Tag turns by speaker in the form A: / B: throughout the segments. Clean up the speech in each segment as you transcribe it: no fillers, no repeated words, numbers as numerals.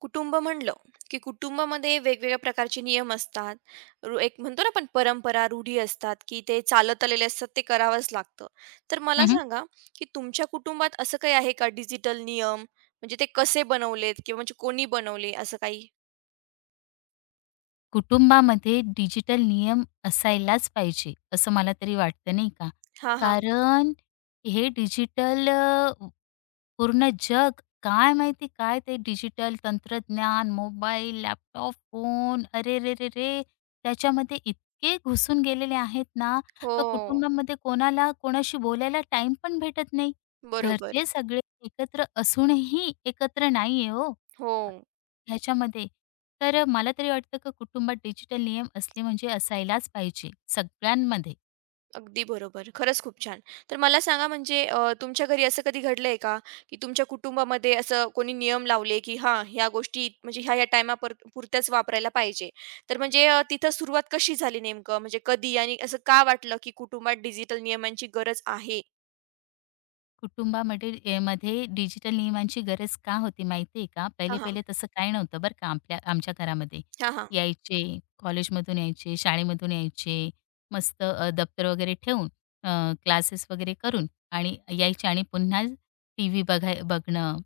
A: कुटुंब म्हणलं, की कुटुंबामध्ये वेगवेगळ्या प्रकारचे नियम असतात. रू एक म्हणतो ना आपण परंपरा, रूढी असतात, की ते चालत आलेले असतात, ते करावंच लागतं. तर मला
B: हं, हं.
A: सांगा, की तुमच्या कुटुंबात असं काही आहे का डिजिटल नियम? म्हणजे ते कसे बनवलेत किंवा म्हणजे कोणी बनवले असं काही?
B: कुटुंबामध्ये डिजिटल नियम असायलाच पाहिजे, असं मला तरी वाटतं नाही का?
A: हां, हां.
B: कारण हे पूर्ण जग काय माहिती काय ते डिजिटल तंत्रज्ञान, मोबाईल, लॅपटॉप, फोन अरे, रे, रे, अरेरेरेरे! त्याच्यामध्ये इतके घुसून गेलेले आहेत ना,
A: हो.
B: का कुटुंबामध्ये कोणाला कोणाशी बोलायला टाईम पण भेटत नाही.
A: बरोबर.
B: घरचे सगळे एकत्र असूनही एकत्र नाहीये हो.
A: हो.
B: ह्याच्यामध्ये तर मला तरी वाटतं की कुटुंबात डिजिटल नियम असले म्हणजे असायलाच पाहिजे सगळ्यांमध्ये.
A: अगदी बरोबर. खरंच खूप छान. तर मला सांगा म्हणजे तुमच्या घरी असं कधी घडलंय का, की तुमच्या कुटुंबामध्ये असं कोणी नियम लावले, की हां, ह्या गोष्टी म्हणजे ह्या-ह्या टाईमापर पुरत्याच वापरायला पाहिजे. तर म्हणजे तिथं सुरुवात कशी झाली नेमकं? म्हणजे कधी आणि असं का वाटलं, की कुटुंबात डिजिटल नियमांची गरज आहे?
B: कुटुंबामध्ये ए, मध्ये डिजिटल नियमांची गरज का होती माहिती आहे का?
A: हां,
B: पहिले
A: हां.
B: पहिले तसं काही नव्हतं बरं का आपल्या आमच्या घरामध्ये.
A: हां, हां.
B: यायचे, कॉलेजमधून यायचे, शाळेमधून यायचे, मस्त दप्तर वगैरे ठेवून, क्लासेस वगैरे करून आणि यायचे आणि पुन्हा टीव्ही बघणं.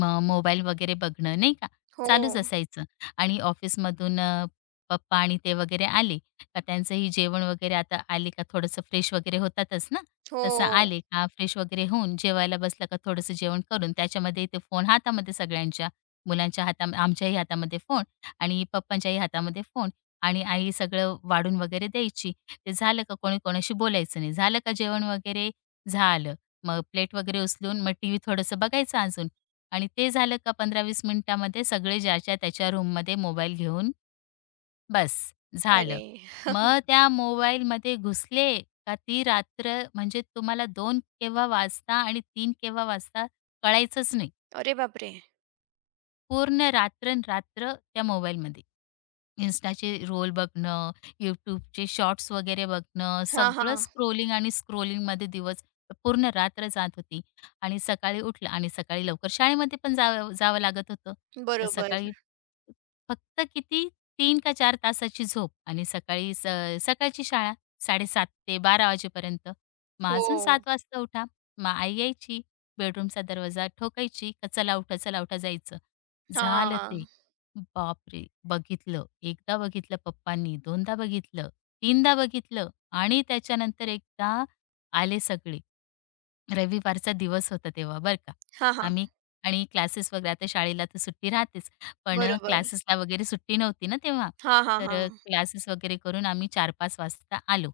B: मग मोबाईल वगैरे बघणं नाही का,
A: हो,
B: चालूच असायचं आणि ऑफिसमधून पप्पा आणि ते वगैरे आले का त्यांचंही जेवण वगैरे आता आले का थोडंसं फ्रेश वगैरे होतातच ना, तसं
A: हो.
B: आले का फ्रेश वगैरे होऊन जेवायला बसलं का थोडंसं जेवण करून त्याच्यामध्ये ते फोन हातामध्ये सगळ्यांच्या, मुलांच्या हाता आमच्याही हातामध्ये फोन आणि पप्पांच्याही हातामध्ये फोन आणि आई सगळं वाढून वगैरे द्यायची. ते झालं का कोणी कोणाशी बोलायचं नाही. झालं का जेवण वगैरे? झालं. मग प्लेट वगैरे उचलून मग टीव्ही थोडंसं बघायचं अजून. आणि ते झालं का 15-20 मिनिटामध्ये सगळे ज्याच्या त्याच्या रूममध्ये मोबाईल घेऊन बस,
A: अरे!
B: झालं. मग त्या मोबाईलमध्ये घुसले का ती रात्र म्हणजे तुम्हाला 2 केव्हा वाजता आणि 3 केव्हा वाजता कळायचंच नाही.
A: अरे बापरे!
B: पूर्ण रात्र रात्र त्या मोबाईलमध्ये. Instaचे रोल बघणं, YouTubeचे शॉर्ट्स वगैरे बघणं,
A: हां,
B: सगळं
A: हां.
B: स्क्रोलिंग आणि स्क्रोलिंगमध्ये दिवस पूर्ण रात्र जात होती आणि सकाळी उठलं आणि सकाळी लवकर शाळेमध्ये पण जावं जावं लागत होतं. तर
A: बरोबर.
B: सकाळी फक्त किती तीन का चार तासाची झोप आणि सकाळी स सकाळची शाळा 7:30 ते 12:00 वाजेपर्यंत. मग अजून
A: हो.
B: 7:00 वाजता उठा. मग आई यायची, बेडरूमचा दरवाजा ठोकायची, का "चला उठा, चला उठा" जायचं. झालं ते.
A: हां.
B: बापरे! बघितलं. एकदा बघितलं पप्पांनी, दोनदा बघितलं, तीनदा बघितलं आणि त्याच्यानंतर एकदा आले सगळे. रविवारचा दिवस होता तेव्हा बरं का.
A: हां, हां.
B: आम्ही आणि क्लासेस वगैरे आता शाळेला तर सुट्टी राहतेच, पण
A: बरोबर.
B: क्लासेसला वगैरे सुट्टी नव्हती ना तेव्हा.
A: हां, हां,
B: तर
A: हां.
B: क्लासेस वगैरे करून आम्ही 4-5 वाजता आलो.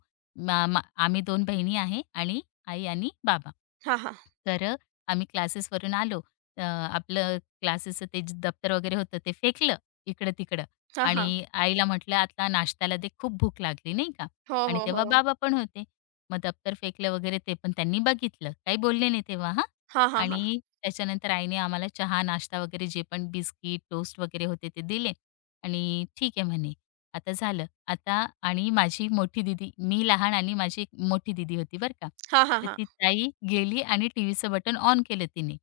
B: मा मा आम्ही 2 बहिणी आहे आणि आई आणि बाबा.
A: हां, हां.
B: तर आम्ही क्लासेसवरून आलो. आपलं क्लासेसचं ते जे दप्तर वगैरे होतं ते फेकलं इकडं-तिकडं
A: हां,
B: आणि
A: हां.
B: आईला म्हटलं, "आता नाश्त्याला दे, खूप भूक लागली," नाही का.
A: हो,
B: आणि
A: हो,
B: तेव्हा
A: हो.
B: बाबा पण होते. मग दप्तर फेकलं वगैरे ते पण त्यांनी बघितलं. काही बोलले नाही तेव्हा हां.
A: हां, हां, हां.
B: आणि त्याच्यानंतर आईने आम्हाला चहा, नाश्ता वगैरे जे पण बिस्किट, टोस्ट वगैरे होते ते दिले आणि ठीक आहे म्हणे. आता झालं. आता आणि माझी मोठी दिदी, मी लहान आणि माझी एक मोठी दीदी होती बरं का.
A: हां, हां,
B: तर
A: हां.
B: ती ताई गेली आणि टीव्हीचं बटन ऑन केलं तिने.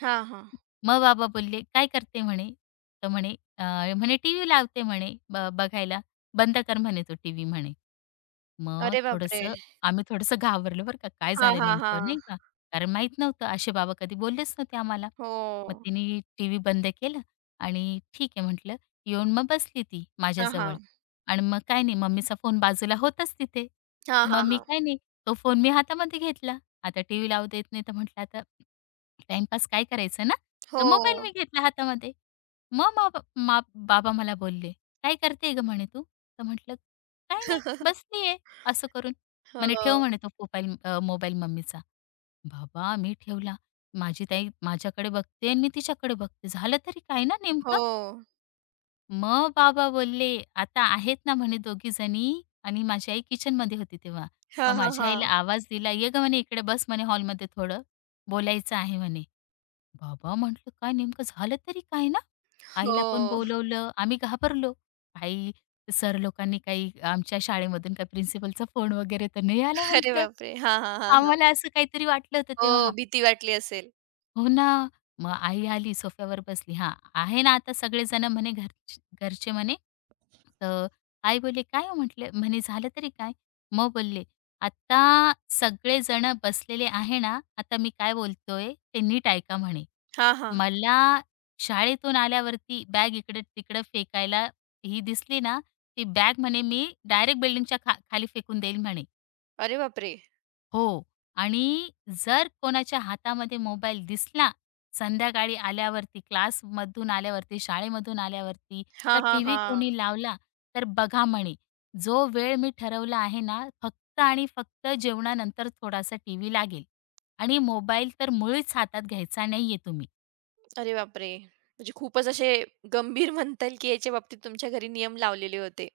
A: हां, हां.
B: मग बाबा बोलले, "काय करते?" म्हणे. तर म्हणे, " म्हणे टीव्ही लावते म्हणे बघायला. बंद कर म्हणे तो टीव्ही म्हणे." मग
A: अरे बापरे!
B: थोडंसं आम्ही थोडंसं घाबरलो बरं का, काय
A: हां,
B: झालं
A: हां,
B: नेमकं नाही
A: हां.
B: का. कारण माहीत नव्हतं असे बाबा कधी बोललेच नव्हते आम्हाला. मग
A: हो.
B: तिने टीव्ही बंद केलं आणि ठीक आहे म्हटलं. येऊन मग बसली ती
A: हां,
B: माझ्याजवळ
A: हां.
B: आणि मग काय नाही मम्मीचा फोन बाजूला होताच तिथे.
A: हां,
B: मग
A: हां,
B: मी
A: हां.
B: काय नाही तो फोन मी हातामध्ये घेतला. आता टीव्ही लावू देत नाही तर म्हटलं आता टाईमपास काय करायचं ना, तर
A: हो.
B: मोबाईल मी घेतला हातामध्ये. मग मा मा बाबा मला बोलले, "काय करते गं?" म्हणे "तू." तर म्हटलं "काही नाही, बसलीये," असं करून. म्हणे, "ठेव,"
A: हो.
B: म्हणे, "तो मोबाईल मम्मीचा." बाबा, मी ठेवला. माझी ताई माझ्याकडे बघते आणि मी तिच्याकडे बघते. झालं तरी काय ना नेमकं?
A: हो.
B: मग बाबा बोलले, "आता आहेत ना," म्हणे, "दोघी जणी." आणि माझी आई किचनमध्ये होती तेव्हा.
A: हां,
B: मग
A: हां,
B: माझ्या आईला
A: हां.
B: आवाज दिला, "ये गं," म्हणे, "इकडे बस," म्हणे, "हॉलमध्ये थोडं बोलायचं आहे," म्हणे. बाबा म्हटलं काय नेमकं झालं तरी काय ना? आईला पण
A: हो.
B: बोलवलं. आम्ही घाबरलो. आई सर लोकांनी काही आमच्या शाळेमधून काही प्रिन्सिपलचा फोन वगैरे तर नाही आला
A: अरे
B: म्हटलं.
A: बापरे! हां, हां, हां, हां.
B: आम्हाला असं काहीतरी वाटलं होतं
A: हो,
B: तेव्हा.
A: भीती वाटली असेल.
B: हो ना. मग आई आली सोफ्यावर बसली. हां, आहे ना आता सगळेजण म्हणे घरचे म्हणे. तर आई बोलली, "काय हो?" म्हटले. म्हणे, "झालं तरी काय?" मग बोलले, "आता सगळेजण बसलेले आहे ना, आता मी काय बोलतोय ते नीट ऐका" म्हणे.
A: हां, हां.
B: मला शाळेतून आल्यावरती बॅग इकडं-तिकडं फेकायला ही दिसली ना, ती बॅग म्हणे मी डायरेक्ट बिल्डिंगच्या खाली फेकून देईल म्हणे.
A: अरे बापरे!
B: हो. आणि जर कोणाच्या हातामध्ये मोबाईल दिसला, संध्याकाळी आल्यावरती, क्लासमधून आल्यावरती, शाळेमधून आल्यावरती,
A: हां,
B: का
A: हां,
B: टीव्ही
A: हां.
B: कोणी लावला, तर बघा म्हणे. जो वेळ मी ठरवला आहे ना, फक्त आणि फक्त जेवणानंतर थोडासा टीव्ही लागेल आणि मोबाईल तर मुळीच हातात घ्यायचा नाहीये तुम्ही.
A: अरे बापरे! म्हणजे खूपच असे गंभीर म्हणता येईल, की याच्या बाबतीत तुमच्या घरी नियम लावलेले होते.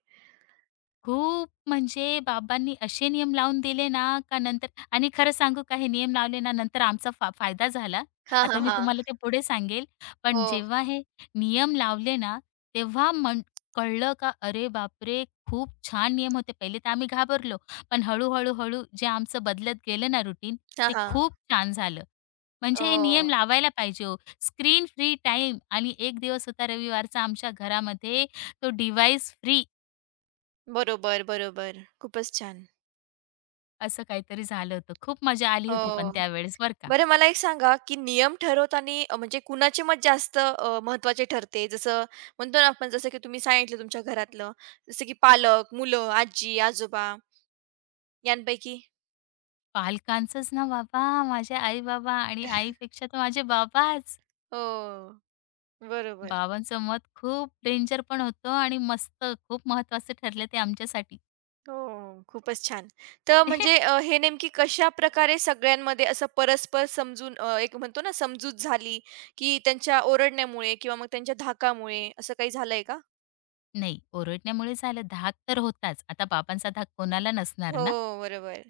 B: खूप म्हणजे बाबांनी असे नियम लावून दिले ना, का नंतर आणि खरं सांगू का हे नियम लावले ना, नंतर आमचा फायदा झाला.
A: हां,
B: आता
A: हां,
B: मी
A: हां.
B: तुम्हाला ते पुढे सांगेल. पण
A: हो.
B: जेव्हा हे नियम लावले ना, तेव्हा कळलं का अरे बापरे! खूप छान नियम होते. पहिले तर आम्ही घाबरलो, पण हळू जे आमचं बदलत गेलं ना रुटीन,
A: हां,
B: ते
A: हां.
B: खूप छान झालं. म्हणजे हे
A: हो.
B: नियम लावायला पाहिजे हो. स्क्रीन फ्री टाईम आणि एक दिवस होता रविवारचा आमच्या घरामध्ये, तो डिव्हाइस फ्री.
A: बरोबर, बरोबर. खूपच छान.
B: असं काहीतरी झालं होतं. खूप मजा आली होती पण
A: हो.
B: त्यावेळेस बरं का.
A: बरं मला एक सांगा, की नियम ठरवताना म्हणजे कुणाची मत जास्त महत्त्वाचे ठरते? जसं म्हणतो ना आपण जसं की तुम्ही सांगितलं तुमच्या घरातलं, जसं की पालक, मुलं, आजी-आजोबा यांपैकी?
B: पालकांचंच ना बाबा, माझे आई-बाबा आणि आईपेक्षा तर माझे बाबाच.
A: हो. बरोबर.
B: बाबांचं मत खूप डेंजर पण होतं आणि मस्त खूप महत्त्वाचं ठरलं ते आमच्यासाठी.
A: हो, खूपच छान. तर म्हणजे हे नेमकी कशाप्रकारे सगळ्यांमध्ये असं परस्पर समजून एक म्हणतो ना समजूत झाली, की त्यांच्या ओरडण्यामुळे किंवा मग त्यांच्या धाकामुळे असं काही झालंय का?
B: नाही, ओरडण्यामुळे झालं. धाक तर होताच. आता बाबांचा धाक कोणाला नसणार
A: हो,
B: ना.
A: बरोबर.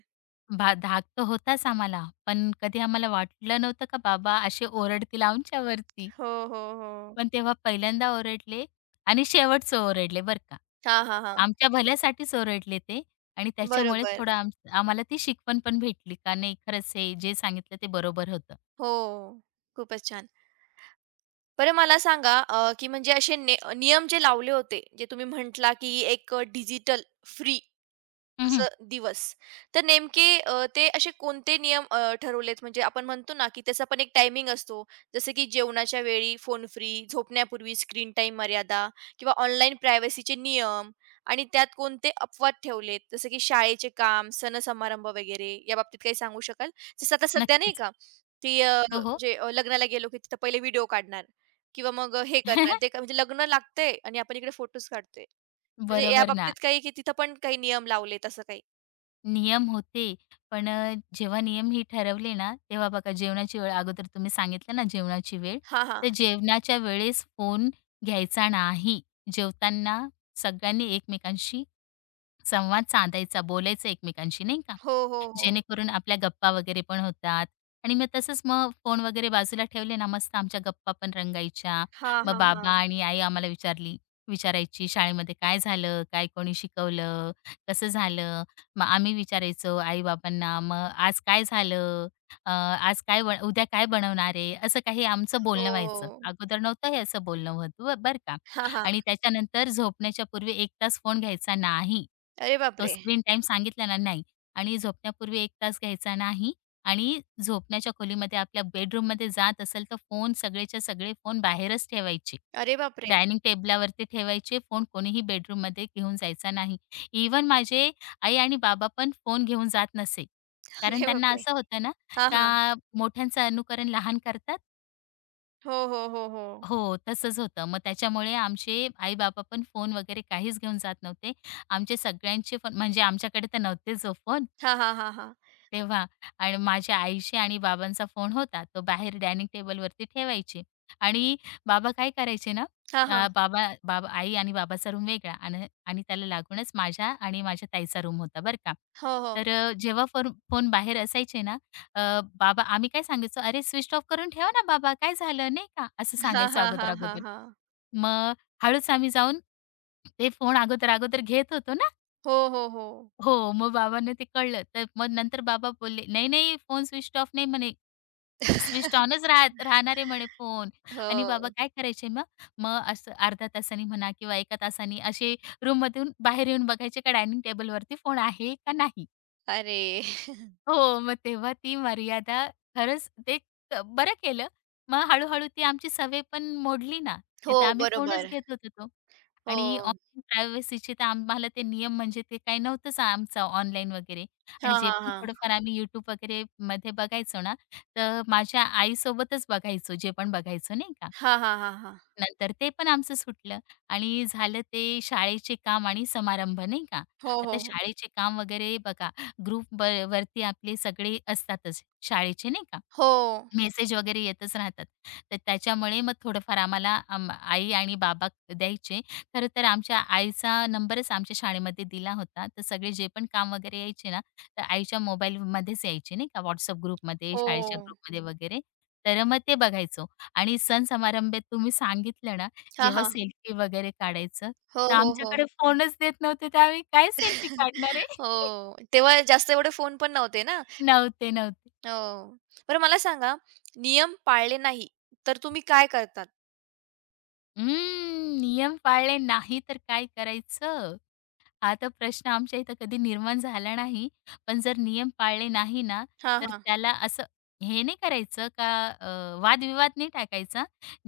B: धाक तर होताच आम्हाला. पण कधी आम्हाला वाटलं नव्हतं का बाबा असे ओरडतील आमच्यावरती.
A: हो, हो, हो.
B: पण तेव्हा पहिल्यांदा ओरडले आणि शेवटचं ओरडले बरं का.
A: हां, हां, हां.
B: आमच्या भल्यासाठीच ओरडले ते आणि त्याच्यामुळे
A: बरोबर.
B: थोडं आम्हाला ती शिकवण पण भेटली का नाही खरंच हे जे सांगितलं ते बरोबर होतं.
A: हो. खूपच छान. बरं मला सांगा की म्हणजे असे नियम जे लावले होते, जे तुम्ही म्हटला, की एक डिजिटल फ्री
B: हं, हं.
A: असं दिवस. तर नेमके ते असे कोणते नियम ठरवलेत म्हणजे आपण म्हणतो ना, की त्याचा पण एक टायमिंग असतो. जसं की जेवणाच्या वेळी फोन फ्री, झोपण्यापूर्वी स्क्रीन टाइम मर्यादा किंवा ऑनलाईन प्रायव्हसीचे नियम आणि त्यात कोणते अपवाद ठेवलेत. जसं की शाळेचे काम, सण-समारंभ वगैरे याबाबतीत काही सांगू शकाल? जसं आता सध्या नाही
B: नक्कीच.
A: का, की
B: हो, हो.
A: म्हणजे लग्नाला गेलो की तिथं पहिले व्हिडिओ काढणार किंवा मग हे करणार ते का- म्हणजे लग्न लागतंय आणि आपण इकडे फोटोज काढतोय. म्हणजे
B: बरोबर ना.
A: याबाबतीत काही की तिथं पण काही नियम लावलेत असं काही?
B: नियम होते, पण जेव्हा नियम हे ठरवले ना, तेव्हा बघा जेवणाची वेळ अगोदर तुम्ही सांगितलं ना जेवणाची वेळ,
A: हां, हां.
B: तर जेवणाच्या वेळेस फोन घ्यायचा नाही. जेवताना सगळ्यांनी एकमेकांशी संवाद साधायचा, बोलायचं एकमेकांशी नाही का.
A: हो, हो, हो.
B: जेणेकरून आपल्या गप्पा वगैरे पण होतात. आणि मग तसंच मग फोन वगैरे बाजूला ठेवले ना, मस्त आमच्या गप्पा पण रंगायच्या.
A: हां,
B: मग
A: हां,
B: बाबा
A: हां.
B: आणि आई आम्हाला विचारायची, "शाळेमध्ये काय झालं? काय कोणी शिकवलं? कसं झालं?" मग आम्ही विचारायचो आई-बाबांना, "मग आज काय झालं? आज काय उद्या काय बनवणार आहे?" असं काही आमचं बोलणं व्हायचं.
A: हो.
B: अगोदर नव्हतं हे असं बोलणं होत बरं का.
A: हां, हां.
B: आणि त्याच्यानंतर झोपण्याच्या पूर्वी 1 तास फोन घ्यायचा नाही.
A: अरे
B: तो
A: बापरे!
B: स्क्रीन टाईम सांगितला ना, नाही. आणि झोपण्यापूर्वी एक तास घ्यायचा नाही आणि झोपण्याच्या खोलीमध्ये आपल्या बेडरूममध्ये जात असेल तर फोन सगळेच्या सगळे फोन बाहेरच ठेवायचे.
A: अरे बापरे!
B: डायनिंग टेबलावरती ठेवायचे फोन कोणीही बेडरूममध्ये घेऊन जायचा नाही. इव्हन माझे आई आणि बाबा पण फोन घेऊन जात नसे. कारण
A: अरे
B: त्यांना
A: बापरे!
B: असं होतं ना,
A: हां, हां.
B: का मोठ्यांचं अनुकरण लहान करतात
A: हो, हो, हो, हो.
B: हो, तसंच होतं. मग त्याच्यामुळे आमचे आई-बाबा पण फोन वगैरे काहीच घेऊन जात नव्हते. आमचे सगळ्यांचे फोन म्हणजे आमच्याकडे तर नव्हतेच ओ फोन.
A: हां, हां, हां, हां.
B: तेव्हा आणि माझ्या आईशी आणि बाबांचा फोन होता. तो बाहेर डायनिंग टेबलवरती ठेवायचे आणि बाबा काय करायचे ना,
A: हां,
B: अ,
A: हां.
B: बाबा बाबा आई आणि बाबाचा रूम वेगळा आणि आणि त्याला लागूनच माझ्या आणि माझ्या ताईचा रूम होता बरं का.
A: हो, हो.
B: तर जेव्हा फोन फोन बाहेर असायचे ना, अ, बाबा आम्ही काय सांगायचो, "अरे स्विच ऑफ करून ठेवा ना बाबा, काय झालं?" नाही का, असं
A: हां,
B: सांगायचो
A: हां, हां, हां,
B: अगोदर-अगोदर.
A: हां.
B: मग हळूच आम्ही जाऊन ते फोन अगोदर-अगोदर घेत होतो ना.
A: हो, हो, हो.
B: हो, मग बाबांना ते कळलं. तर मग नंतर बाबा बोलले, "नाही, नाही, फोन स्विच ऑफ नाही म्हणे, स्विच ऑनच राहणार आहे म्हणे फोन." आणि बाबा
A: हो.
B: काय करायचे मग? मग असं अर्ध्या तासाने म्हणा किंवा एका तासाने असे रूममधून बाहेर येऊन बघायचे का डायनिंग टेबलवरती फोन आहे का नाही.
A: अरे!
B: हो, मग तेव्हा ती मर्यादा खरंच ते बरं केलं. मग हळू ती आमची सवय पण मोडली ना.
A: हो,
B: नाहीतर आम्ही फोनच
A: बरोबर.
B: घेत होतो तो. आणि
A: हो.
B: ऑनलाईन प्रायव्हसीचे तर आम्हाला ते नियम म्हणजे ते काही नव्हतंच आमचा ऑनलाईन वगैरे.
A: हां,
B: आणि जे
A: हा
B: पण
A: हां.
B: थोडंफार आम्ही YouTube वगैरे मध्ये बघायचो ना, तर माझ्या आईसोबतच बघायचो, जे पण बघायचो नाही का.
A: हां, हां, हां, हां.
B: नंतर ते पण आमचं सुटलं आणि झालं ते शाळेचे काम आणि समारंभ नाही का.
A: हो,
B: आता
A: हो, हो.
B: शाळेचे काम वगैरे बघा ग्रुप वरती आपले सगळे असतातच शाळेचे नाही का.
A: हो,
B: मेसेज वगैरे येतच राहतात. तर त्याच्यामुळे मग थोडंफार आम्हाला आई आणि बाबा द्यायचे. खरं तर आमच्या आईचा नंबरच आमच्या शाळेमध्ये दिला होता. तर सगळे जे पण काम वगैरे यायचे ना, तर आईच्या मोबाईलमध्येच यायचे नाही का WhatsApp ग्रुपमध्ये,
A: हो.
B: शाळेच्या ग्रुपमध्ये वगैरे. तर मग ते बघायचो आणि सण समारंभात तुम्ही सांगितलं ना,
A: हां,
B: जेव्हा
A: हां.
B: सेल्फी वगैरे काढायचं,
A: हो,
B: तर
A: हो, हो.
B: आमच्याकडे फोनच देत नव्हते, तर आम्ही काय सेल्फी काढणार आहे?
A: हो. तेव्हा जास्त एवढे फोन पण नव्हते ना?
B: नव्हते, नव्हते.
A: हो. बरं मला सांगा, नियम पाळले नाही, तर तुम्ही काय करतात?
B: हं, नियम पाळले नाही तर काय करायचं? आता प्रश्न आमच्या इथं कधी निर्माण झाला नाही. पण जर नियम पाळले नाही ना,
A: हां,
B: तर
A: हां.
B: त्याला असं हे नाही करायचं का वादविवाद नाही टाकायचा.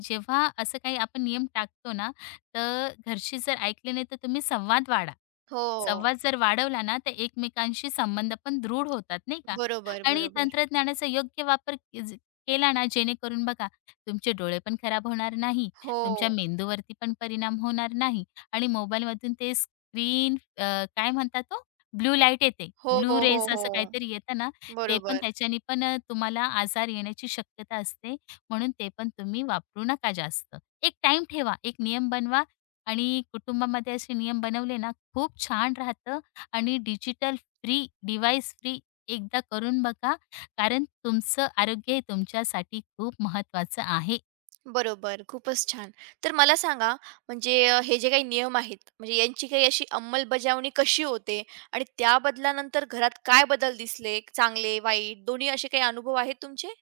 B: जेव्हा असं काही आपण नियम टाकतो ना, तर घरचे जर ऐकले नाही, तर तुम्ही संवाद वाढा.
A: हो.
B: संवाद जर वाढवला ना, तर एकमेकांशी संबंध पण दृढ होतात, नाही का?
A: बरोबर,
B: आणि
A: बरोबर.
B: तंत्रज्ञानाचा योग्य वापर के- ज केला ना, जेणेकरून बघा, तुमचे डोळे पण खराब होणार नाही,
A: हो.
B: तुमच्या मेंदूवरती पण परिणाम होणार नाही आणि मोबाईलमधून ते ग्रीन अ, काय म्हणतात तो? ब्लू लाईट येते.
A: हो, हो,
B: ब्लू
A: हो,
B: रेज
A: हो.
B: असं काहीतरी येतं ना, ते पण
A: बरोबर.
B: त्याच्याने पण तुम्हाला आजार येण्याची शक्यता असते. म्हणून ते पण तुम्ही वापरू नका जास्त. एक टाइम ठेवा, एक नियम बनवा आणि कुटुंबामध्ये असे नियम बनवले ना, खूप छान राहतं आणि डिजिटल फ्री, डिव्हाइस फ्री एकदा करून बघा. कारण तुमचं आरोग्य हे तुमच्यासाठी खूप महत्त्वाचं आहे.
A: बरोबर. खूपच छान. तर मला सांगा, म्हणजे हे जे काही नियम आहेत, म्हणजे यांची काही अशी अंमलबजावणी कशी होते? आणि त्या बदलानंतर घरात काय बदल दिसले? चांगले, वाईट दोन्ही असे काही अनुभव आहेत तुमचे?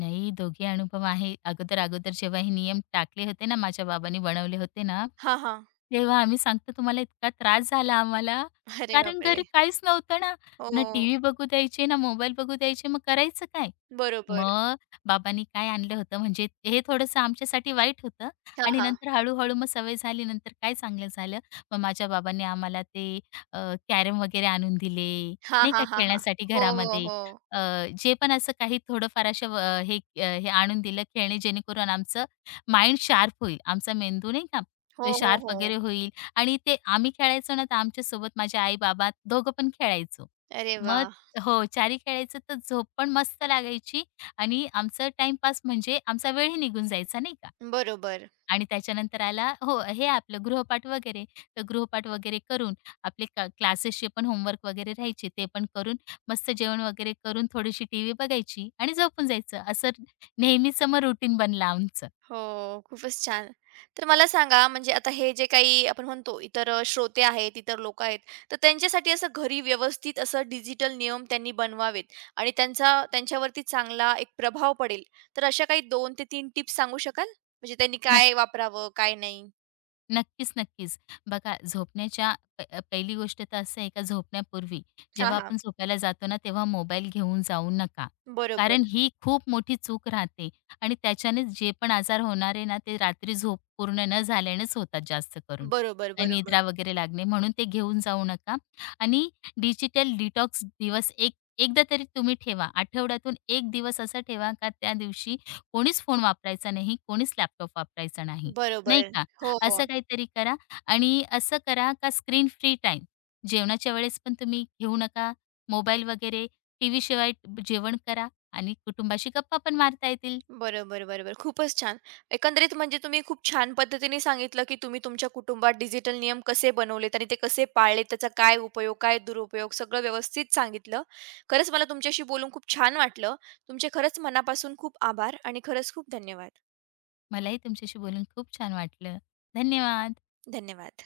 B: नाही दोघे अनुभव आहे. अगोदर-अगोदर जेव्हा हे नियम टाकले होते ना, माझ्या बाबांनी बनवले होते ना
A: हां, हां.
B: तेव्हा आम्ही सांगतो तुम्हाला इतका त्रास झाला आम्हाला,
A: अरे
B: कारण
A: बापरे!
B: घरी काहीच नव्हतं ना. ना
A: हो.
B: टीव्ही बघू द्यायचे, ना मोबाईल बघू द्यायचे. मग करायचं काय?
A: बरोबर.
B: मग बाबांनी काय आणलं होतं म्हणजे हे थोडंसं आमच्यासाठी वाईट होतं
A: हां,
B: आणि
A: हां.
B: नंतर हळू-हळू मग सवय झाली. नंतर काय चांगलं झालं. मग माझ्या बाबांनी आम्हाला ते अ, कॅरम वगैरे आणून दिले,
A: हां,
B: नाही का
A: हां, हां, हां.
B: खेळण्यासाठी
A: हो, हो,
B: घरामध्ये.
A: हो.
B: अ, जे पण असं काही थोडंफार अशा व हे हे आणून दिलं खेळणे जेणेकरून आमचं माइंड शार्प होईल. आमचा मेंदू नाही का, तो
A: हो, हो,
B: शार्प वगैरे
A: हो.
B: होईल आणि ते आम्ही खेळायचो ना, तर आमच्यासोबत माझे आई-बाबा दोघं पण खेळायचो.
A: अरे वा,
B: मग हो, चारी खेळायचो तर झोप पण मस्त लागायची आणि आमचं टाईमपास म्हणजे आमचा वेळही निघून जायचा नाही का
A: बरोबर.
B: आणि त्याच्यानंतर आला हो, हे आपलं गृहपाठ वगैरे. तर गृहपाठ वगैरे करून आपले क्लासेसचे पण होमवर्क वगैरे राहायचे ते पण करून मस्त जेवण वगैरे करून थोडीशी टीव्ही बघायची आणि झोपून जायचं. असं नेहमीचं मग रुटीन बनलं आमचं.
A: हो, खूपच छान. तर मला सांगा म्हणजे आता हे जे काही आपण म्हणतो इतर श्रोते आहेत, इतर लोकं आहेत, तर त्यांच्यासाठी असं घरी व्यवस्थित असं डिजिटल नियम त्यांनी बनवावेत आणि त्यांचा त्यांच्यावरती चांगला एक प्रभाव पडेल. तर अशा काही 2 ते 3 टिप्स सांगू शकाल? म्हणजे त्यांनी काय वापरावं, काय नाही?
B: नक्कीच, नक्कीच. बघा पहिली गोष्ट तर असं आहे का झोपण्यापूर्वी
A: हां,
B: जेव्हा
A: हां.
B: आपण झोपायला जातो ना, तेव्हा मोबाईल घेऊन जाऊ नका.
A: बरोबर.
B: कारण ही खूप मोठी चूक राहते आणि त्याच्याने जे पण आजार होणार आहे ना, ते रात्री झोप पूर्ण न झाल्यानेच होतात जास्त करून.
A: बरोबर,
B: आणि
A: बरोबर.
B: निद्रा वगैरे लागणे म्हणून ते घेऊन जाऊ नका आणि डिजिटल डिटॉक्स दिवस एकदा तरी तुम्ही ठेवा. आठवड्यातून 1 दिवस असा ठेवा का त्या दिवशी कोणीच फोन वापरायचा नाही, कोणीच लॅपटॉप वापरायचा नाही, नाही
A: बरोबर.
B: का?
A: हो. हो.
B: असं काहीतरी करा आणि असं करा का स्क्रीन फ्री टाईम जेवणाच्या वेळेस पण तुम्ही घेऊ नका मोबाईल वगैरे, टीव्ही शिवाय जेवण करा आणि कुटुंबाशी गप्पा पण मारता येतील.
A: बरोबर, बरोबर. खूपच छान. एकंदरीत म्हणजे तुम्ही खूप छान पद्धतीने सांगितलं, की तुम्ही तुमच्या कुटुंबात डिजिटल नियम कसे बनवलेत आणि ते कसे पाळलेत, त्याचा काय उपयोग, काय दुरुपयोग सगळं व्यवस्थित सांगितलं. खरंच मला तुमच्याशी बोलून खूप छान वाटलं. तुमचे खरंच मनापासून खूप आभार आणि खरंच खूप धन्यवाद.
B: मलाही तुमच्याशी बोलून खूप छान वाटलं. धन्यवाद.
A: धन्यवाद.